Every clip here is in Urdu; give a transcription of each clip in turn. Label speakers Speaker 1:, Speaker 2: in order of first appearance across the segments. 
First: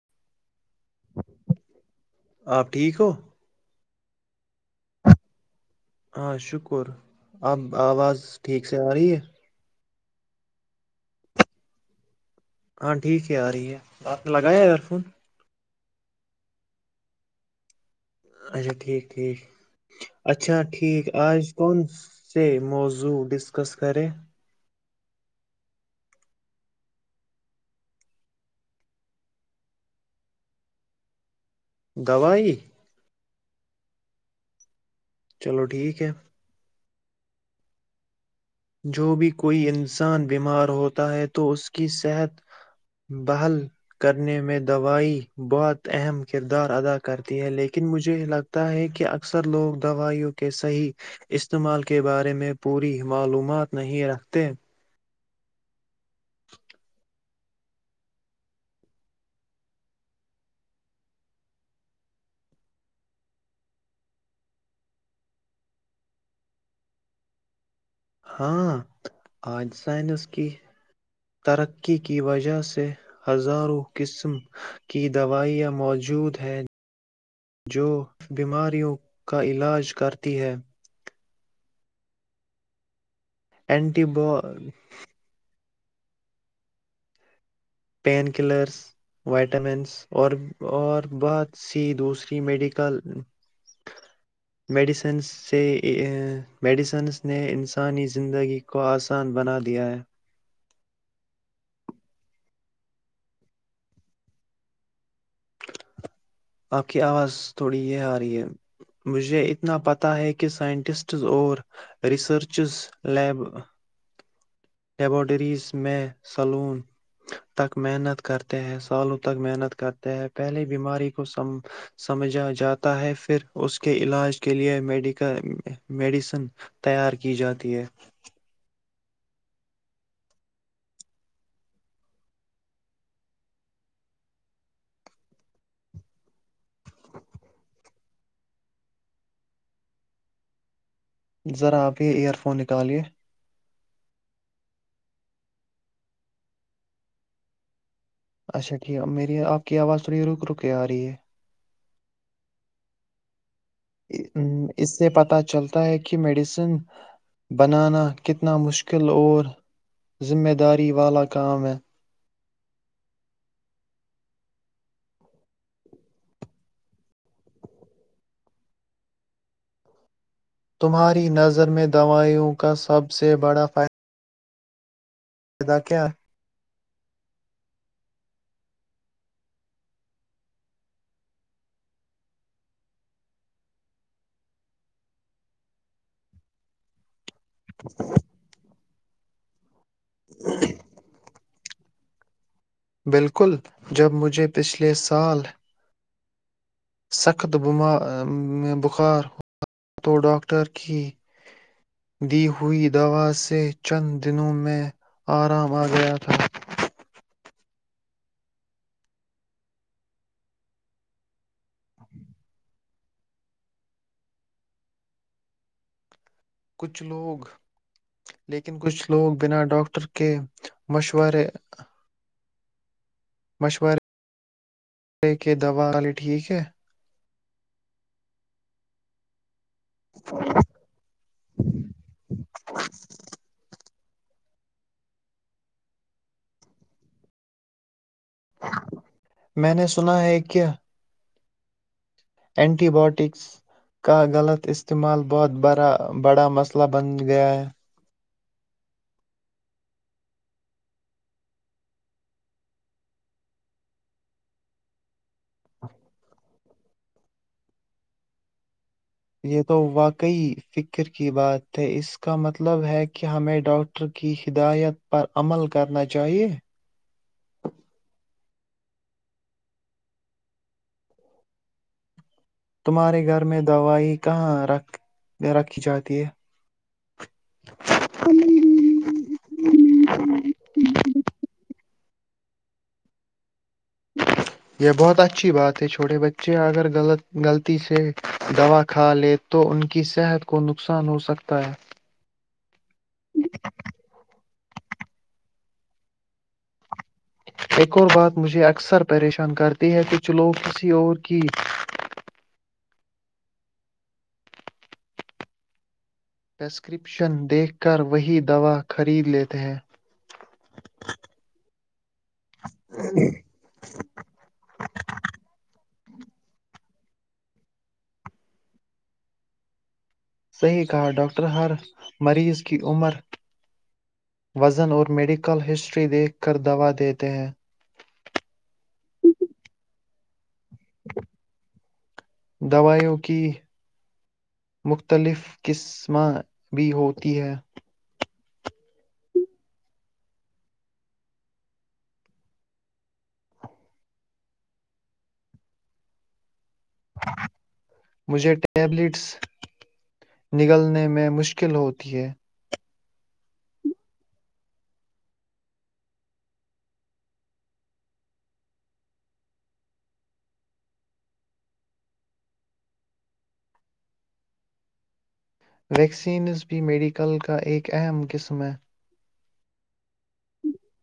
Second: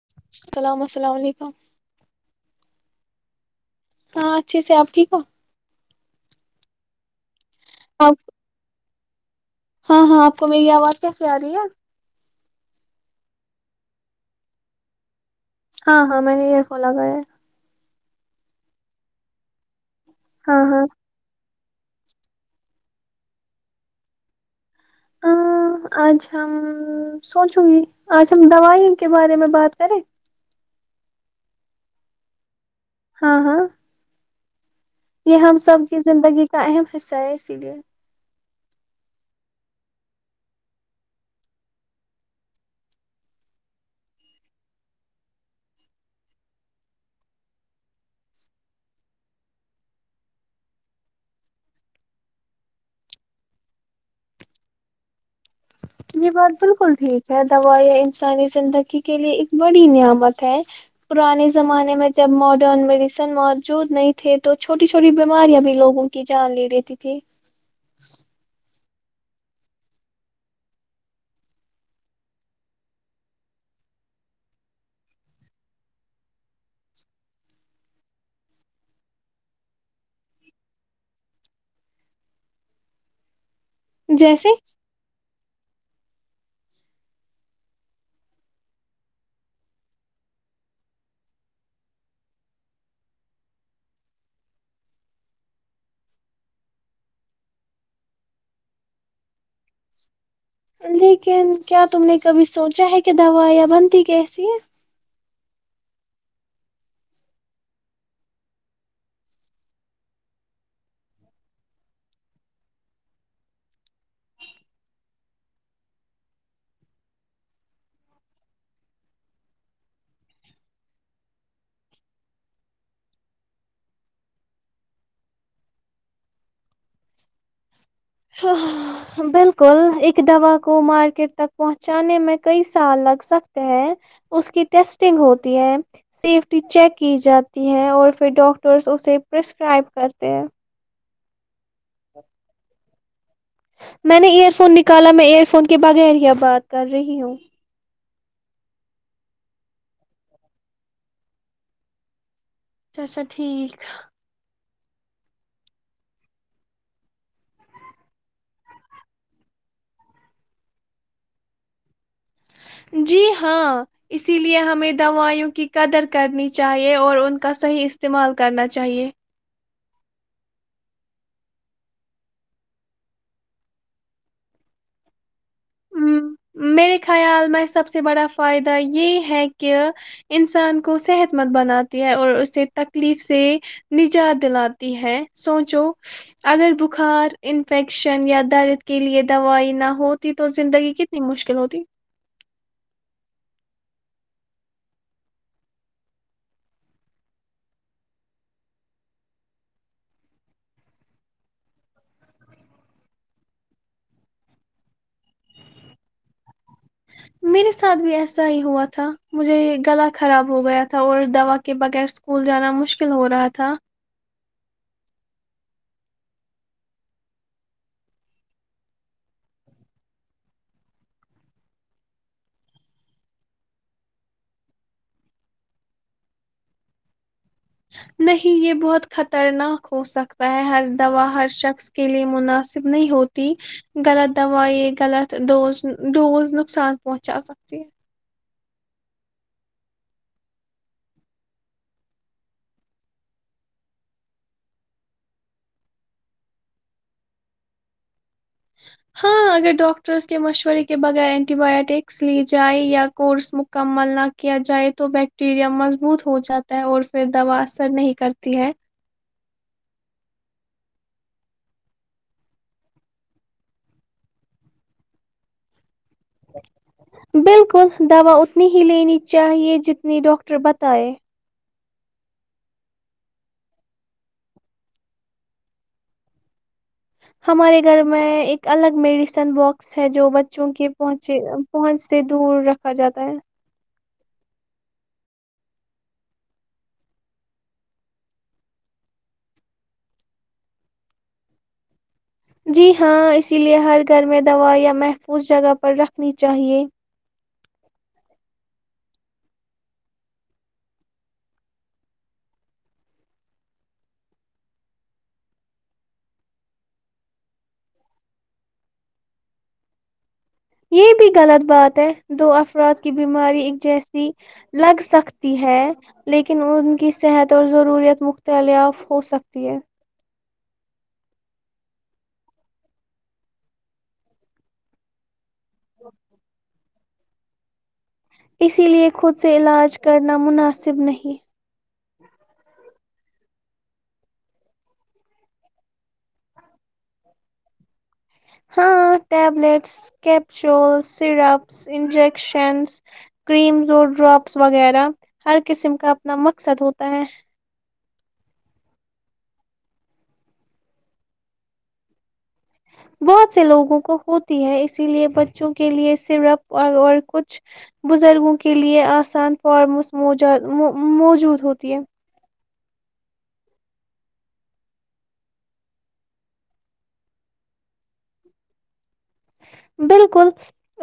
Speaker 1: [inaudible] السلام السلام علیکم۔
Speaker 2: آپ ٹھیک ہو
Speaker 1: کہاں اچھے سے آپ ٹھیک ہو
Speaker 2: ہ شکر ا
Speaker 1: آپ
Speaker 2: آواز ٹھیک تیار ہی ہے
Speaker 1: ہاں ہاں آپ کو میری آواز کیس آ رہی ہے
Speaker 2: ہاں ٹھیک ہے آ رہی ہے آپ نے لگایا ایئر فون
Speaker 1: ہاں ہاں میں نے یہئر فال کر ہے [unintelligible]
Speaker 2: اچھا ٹھیک ٹھیک اچھا
Speaker 1: ہاں ہاں
Speaker 2: ٹھیک آج کون سے موضوع ڈسکس کریں
Speaker 1: ہ آج ہم سوچوں گی آج ہم دوائی کے بارے میں بات کریں
Speaker 2: دوواائی
Speaker 1: ہاں ہاں یہ ہم
Speaker 2: چلو
Speaker 1: سب کی
Speaker 2: ٹھیک ہے
Speaker 1: زندگی کا اہم س ہے اسی لیے
Speaker 2: جو بھی کوئی انسان بیمار ہوتا ہے تو اس کی صحت بحل کرنے میں دوائی بہت اہم کردار ادا کرتی ہے لیکن مجھے لگتا ہے کہ اکثر لوگ دوائیوں کے صحیح استعمال کے بارے میں پوری معلوم ات نہیں رکھتے
Speaker 1: یہ بات بالکل ٹھیک ہے دوائیا انسانی زندگی کے لیے ایک بڑی نعمت ہے پرانے زمانے میں جب ماڈرن میڈیسن موجود نہیں تھے تو چھوٹی چھوٹی بیماریاں بھی لوگوں کی جان لے لیتی تھی
Speaker 2: ہاں آج سائنس کی ترقی کی وجہ سے ہزاروں قسم کی دوائیاں موجود ہیں جو بیماریوں کا علاج کرتی ہیں اینٹی ب
Speaker 1: جیسے
Speaker 2: پین کلرس وائٹامنس اور اور بہت سی دوسری میڈیکل میڈیسنس سے میڈیسنس نے انسانی زندگی کو آسان بنا دیا ہے
Speaker 1: لیکن کیا تم نے کبھی سوچ چاہے کے دوا یا بنتی کی ایسی ہے
Speaker 2: آپ کی آواز تھوڑی یہ آ رہی ہے مجھے اتنا پتہ ہے کہ سائنٹسٹز اور ریسرچز لیب لیبورٹریز میں سلون تک محنت کرتے ہیں سالوں تک محنت کرتے ہے پہلے بیماری کوم سمجھا جاتا ہے پھر اس کے علاج کے لیے میڈیکل میڈیسن تیار کی جاتی ہے
Speaker 1: ہ بالکل ایک دوا کو مارکیٹ تک پہنچانے میں کئی سال لگ سکتے ہیں اس کی ٹیسٹنگ ہوتی ہے سیفٹی چیک کی جاتی ہے اور پھر ڈاکٹرس اسے پرسکرائب کرتے ہیں
Speaker 2: ذرا آپ ہی ایئر فون نکالے
Speaker 1: میں نے ائر فون نکالا میں ار فون کے بغیر ہی بات کرہی ہوں
Speaker 2: اچھا ٹھیک ہے میری آپ کی آواز تھوڑی رک رک آ رہی ہے
Speaker 1: اچھا اچھا ٹھیک
Speaker 2: اسے پتہ چلتا ہے کہ میڈیسن بنانا کتنا مشکل اور ذمہ داری والا کام ہے
Speaker 1: جی ہاں اسی لیے ہمیں دوائیوں کی قدر کرنی چاہیے اور ان کا صحیح استعمال کرنا چاہیئے
Speaker 2: تمہاری نظر میں دوائیوں کا سب سے بڑا فائدہ ادا کیا؟ [inaudible]
Speaker 1: م، میرے خیال میں سب سے بڑا فائدہ یہ ہے کہ انسان کو صحت مند بناتی ہے اور اسے تکلیف سے نجات دلاتی ہے سوچو اگر بخار انفیکشن یا درد کے لیے دوائی نہ ہوتی تو زندگی کتنی مشکل ہوتی [inaudible]
Speaker 2: بالکل جب مجھے پچھلے سال سخت میں بخار تو ڈاکٹر کی دی ہوئی دوا سے چند دنوں میں آرام آ گیا تھا
Speaker 1: میرے ساتھ بھی ایسا ہی ہوا تھا مجھے گلا خراب ہو گیا تھا اور دوا کے بغیر اسکول جانا مشکل ہو رہا تھا
Speaker 2: کچھ لوگ لیکن کچھ لوگ بنا ڈاکٹر کے مشورے مشورےے کہ دوا والے ٹھیک ہے [inaudible]
Speaker 1: نہیں یہ بہت خطرناک کھو سکتا ہے ہر دوا ہر شخص کے لیے مناسب نہیں ہوتی غلط دووائ غلط ڈوز ڈوز نقصان پہنچ آ سکتی ہے
Speaker 2: میں نے سنا ہے کیا [inaudible] اینٹی باائیوٹکس کا غلط استعمال بہت بڑا مسئلہ بن گیا ہے
Speaker 1: ہاں اگر ڈاکٹرس کے مشورے کے بغیر اینٹی بایوٹکس لی جائے یا کورس مکمل نہ کیا جائے تو بیکٹیریا مضبوط ہو جاتا ہے اور پھر دوا اثر نہیں کرتی ہے
Speaker 2: یہ تو واقعی فکر کی بات ہے اس کا مطلب ہے کہ ہمیں ڈاکٹر کی ہدایت پر عمل کرنا چاہ
Speaker 1: بالکل دوا ا [inaudible] اتنی ہی لینی چاہیے جتنی ڈاکٹر بتائے
Speaker 2: تمہارے گھر میں دوائی کہاں رکھی جاتی ہے؟
Speaker 1: ہمارے گھر میں ایک الگ میڈیسن باکس ہے جو بچوں کے پہنچے پہنچ سے دور رکھا جاتا ہے
Speaker 2: یہ بہت اچھی بات ہے چھوٹے بچے اگرغ غلطی سے دوا کھا لے تو ان کی صحت کو نقصان ہوسکتا ہے
Speaker 1: جی ہاں اسی لیئے ہر گھر میں دوا یا محفوظ جگہ پر رکھنی چاہیئے
Speaker 2: ایک اور بات مجھے اکثر پریشان کرتی ہے کہ چلو کسی اور کی پرسکرپشن دیکھ کر وہی دوا خرید لیتے ہیں
Speaker 1: یہ بھی غلط بات ہے دو افراد کی بیماری ایک جیسی لگ سکتی ہے لیکن ان کی صحت اور ضروریات مختلاف ہو سکتی ہے
Speaker 2: صحیح کہا ڈاکٹر ہر مریض کی عمر وزن اور میڈیکل ل ہسٹری دیکھ کر دوا دےتے تے ہیں [inaudible]
Speaker 1: اسی لیے خود سے علاج کرنا مناسب مناصب نہیں
Speaker 2: دوائیوں کی مختلف قسماں بھی ہوتی ہے
Speaker 1: ہاں tablets capsule syrups injections creams اور ڈراپس وغیرہ ہر قسم کا اپنا مقصد ہوتا ہے
Speaker 2: مجھے ٹیبلٹس نگلنے میں مشکل ہوتی ہے
Speaker 1: بہت سے لوگوں کو ہوتی ہے اسی لیے بچوں کے لیے صرپ اور کچھ بزرگوں کے لیے آسان فارمس مو موجود ہوتی ہے
Speaker 2: ویکسینز بھی میڈیکل کا ایک اہم قسم ہے
Speaker 1: بالکل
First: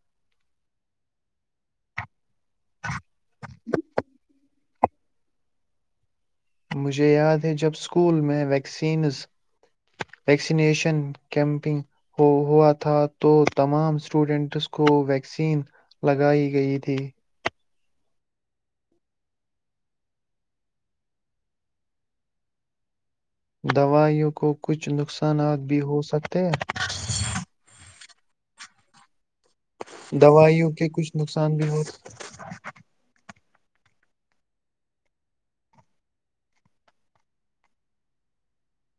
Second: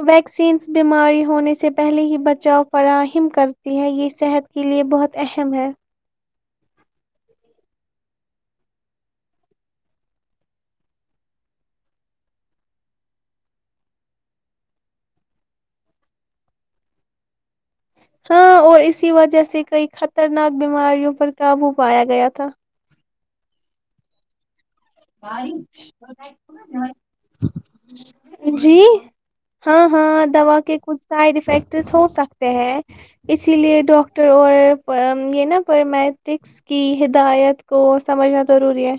Speaker 1: ویکسینز بیماری ہونے سے پہلے ہی بچاؤ فراہم کرتی ہے یہ صحت کی لیے بہت اہم ہے
Speaker 2: مجھے یاد ہے جب سکول میں ویکسینز ویکسینیشن کیمپنگ ہوا تھا تو تمام سٹوڈنٹس کو ویکسین لگائی گئی تھی
Speaker 1: ہاں اور اسی وجہ سے کئی خطرناک بیماریوں پر قابو پایا گیا تھا
Speaker 2: دوائیوں کو کچھ نقصانات بھی ہو سکتے ہیں
Speaker 1: جی ہاں ہاں دوا کے کچھ سائڈ افیکٹ ہو سکتے ہیں اس اسی لیے ڈاکٹر اور یہ نا پیرمیٹرکس کی ہدایت کو سمجھنا ضروری ہے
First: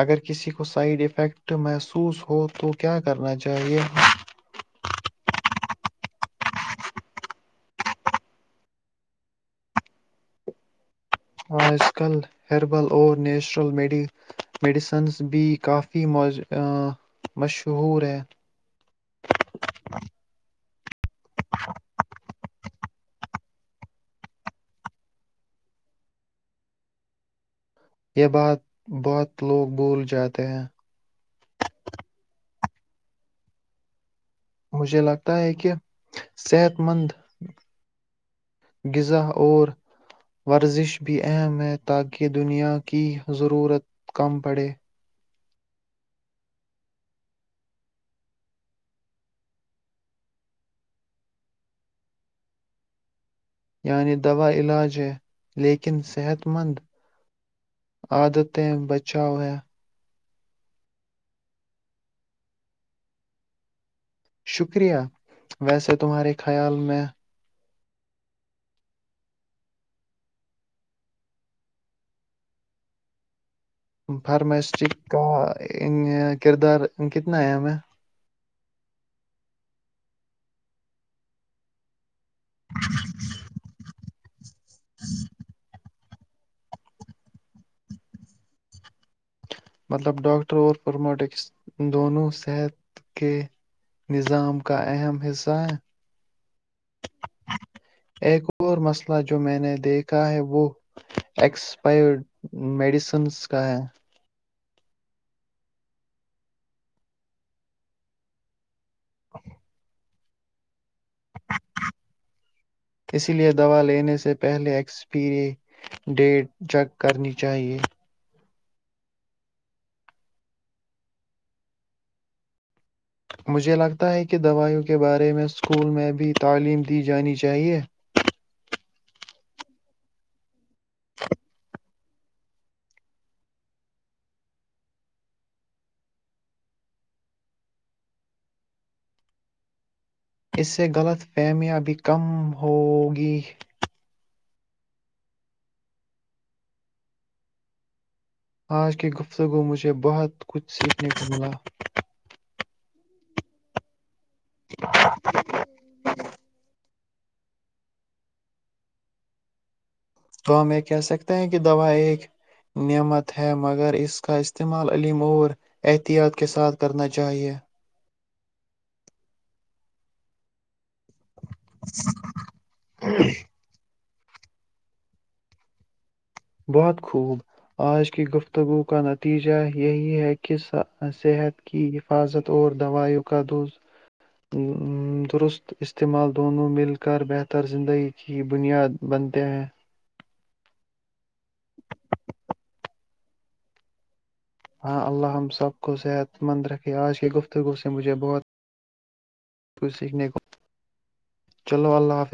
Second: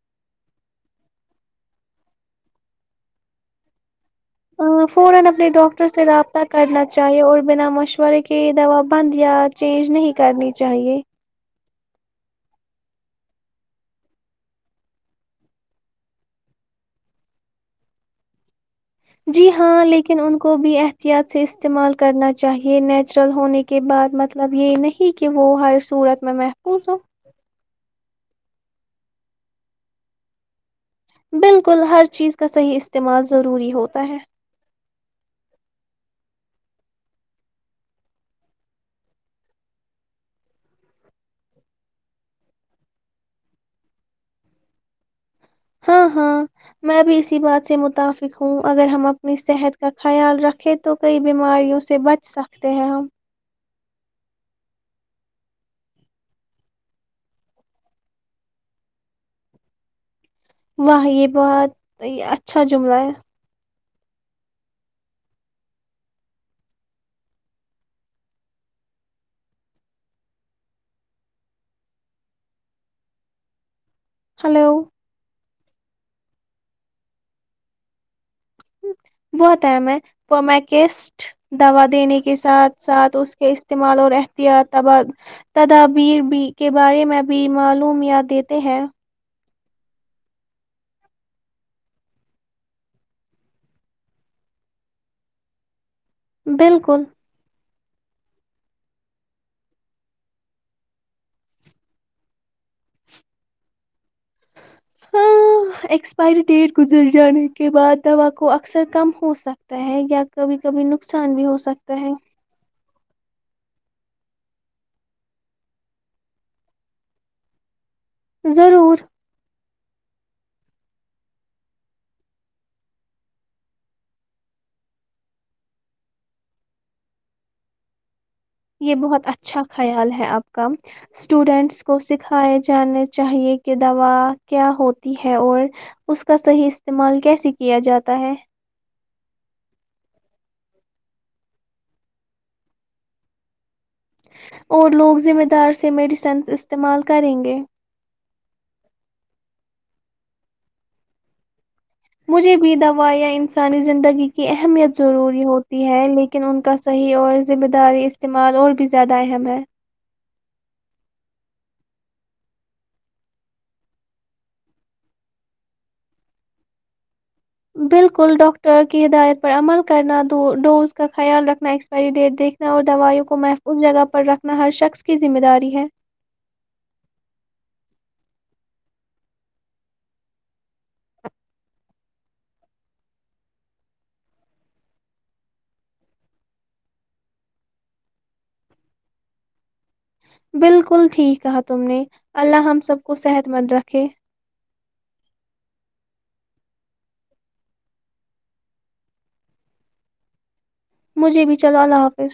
Speaker 2: اگر کسی کو سائڈ افیکٹ محسوس ہو تو کیا کرنا چاہیے
Speaker 1: فورن اپنے ڈاکٹر سے رابطہ کرنا چاہیے اور بنا مشورے کے دوا بند یا چینج نہیں کرنی چاہیے
Speaker 2: آج کل ہیربل اور نیچرل میڈی میڈیسنز بھی کافی موج مشہور ہیں
Speaker 1: جی ہاں لیکن ان کو بھی احتیاط سے استعمال کرنا چاہیئے نیچرل ہونے کے بعد مطلب یہ نہیں کہ وہ ہر صورت میں محفوظ ہوں
Speaker 2: یہ بات بہت لوگ بھول جاتے ہیں
Speaker 1: بالکل ہر چیز کا صحیح استعمال ضروری ہوتا ہے
Speaker 2: مجھے لگتا ہے کہ صحت مند غذا اور ورزش بھی اہم ہے تاکہ دنیا کی ضرورت کم پڑے
Speaker 1: ہاں ہاں میں بھی اسی بات سے متفق ہوں اگر ہم اپنی صحت کا خیال رکھے تو کئی بیماریوں سے بچ سکتے ہیں ہم
Speaker 2: یعنی دوا علاج ہے لیکن صحت مند عادتیں بچاؤ ہیں
Speaker 1: واہ یہ بہت اچھا جملہ ہے
Speaker 2: شکریہ ویسے تمہارے خیال میں فارمسٹ
Speaker 1: ہلو
Speaker 2: کا کردار کتنا ہے ہمیں
Speaker 1: بہت اہم ہے فرماکسٹ دوا دینے ساتھ ساتھ اس کے استعمال اور احتیاط تبد تدب بییر بی کے بارے میں بھی معلومیات دیتے ہیں
Speaker 2: مطلب ڈاکٹر اور پرموٹکس دونوں صحت کے نظام کا اہم حصہ ہیں
Speaker 1: بالکل
Speaker 2: ایک اور مسئلہ جو میں نے دیکھا ہے وہ ایکسپائرڈ میڈیسنز کا ہے
Speaker 1: ہاں ایکسپائری ڈیٹ گزر جانے کے بعد دوا کو اکثر کم ہو سکتا ہے یا کبھی کبھی نقصان بھی ہو سکتا ہے
Speaker 2: اس لیے دوا لینے سے پہلے ایکسپیری ڈیٹ چیک کرنی چاہیئے
Speaker 1: ضرور
Speaker 2: مجھے لگتا ہے کہ دوائیوں کے بارے میں سکول میں بھی تعلیم دی جانی چاہیے
Speaker 1: یہ بہت اچھا خیال ہے اپ کام سٹوڈنٹس کو سکھائے جانے چاہیے کہ دوا کیا ہوتی ہے اور اس کا صحیح استعمال کیسے کیا جاتا ہے
Speaker 2: اس سے غلط فہمیاں بھی کم ہو گی
Speaker 1: اور لوگ ذمہ دار سے میڈیسن استعمال کریں گے
Speaker 2: آج کی گفتگو مجھے بہت کچھ سیکھنے کو ملا
Speaker 1: مجھے بھی دوا یا انسانی زندگی اہمیت ضروری ہوتی ہے لیکن ان کا صحیح اور ذمہ داری استعمال اور بھی زیادہ اہم ہے
Speaker 2: تو ہم یہ کہہ سکتے ہیں کہ دوا ایک نعمت ہے مگر اس کا استعمال علیم اور احتیاط کے ساتھ کرنا چاہیے
Speaker 1: کل ڈاکٹر کی ہدایت پر عمل کرنا دو ڈوز کا خیال رکھنا ایکسپائری ڈیٹ دیکھنا اور دوائیوں کو محفظ جگہ پر رکھنا ہر شخص کی ذمہ داری ہے
Speaker 2: بہت خوب آج کی گفتگو کا نتیجہ یہی ہے کہ صحت کی حفاظت اور دوائیوں کا د درست استعمال دونوں مل کر بہتر زندگی کی بنیاد بنتے ہیں
Speaker 1: بالکل ٹھیک کہا تم نے اللہ ہم سب کو صحت مند رکھے
Speaker 2: ہاں اللہ ہم سب کو صحت مند رکھے آج کی گفتگو سے مجھے بہتچ سیکھنے کو
Speaker 1: مجھے بھی چلو اللہ حافظ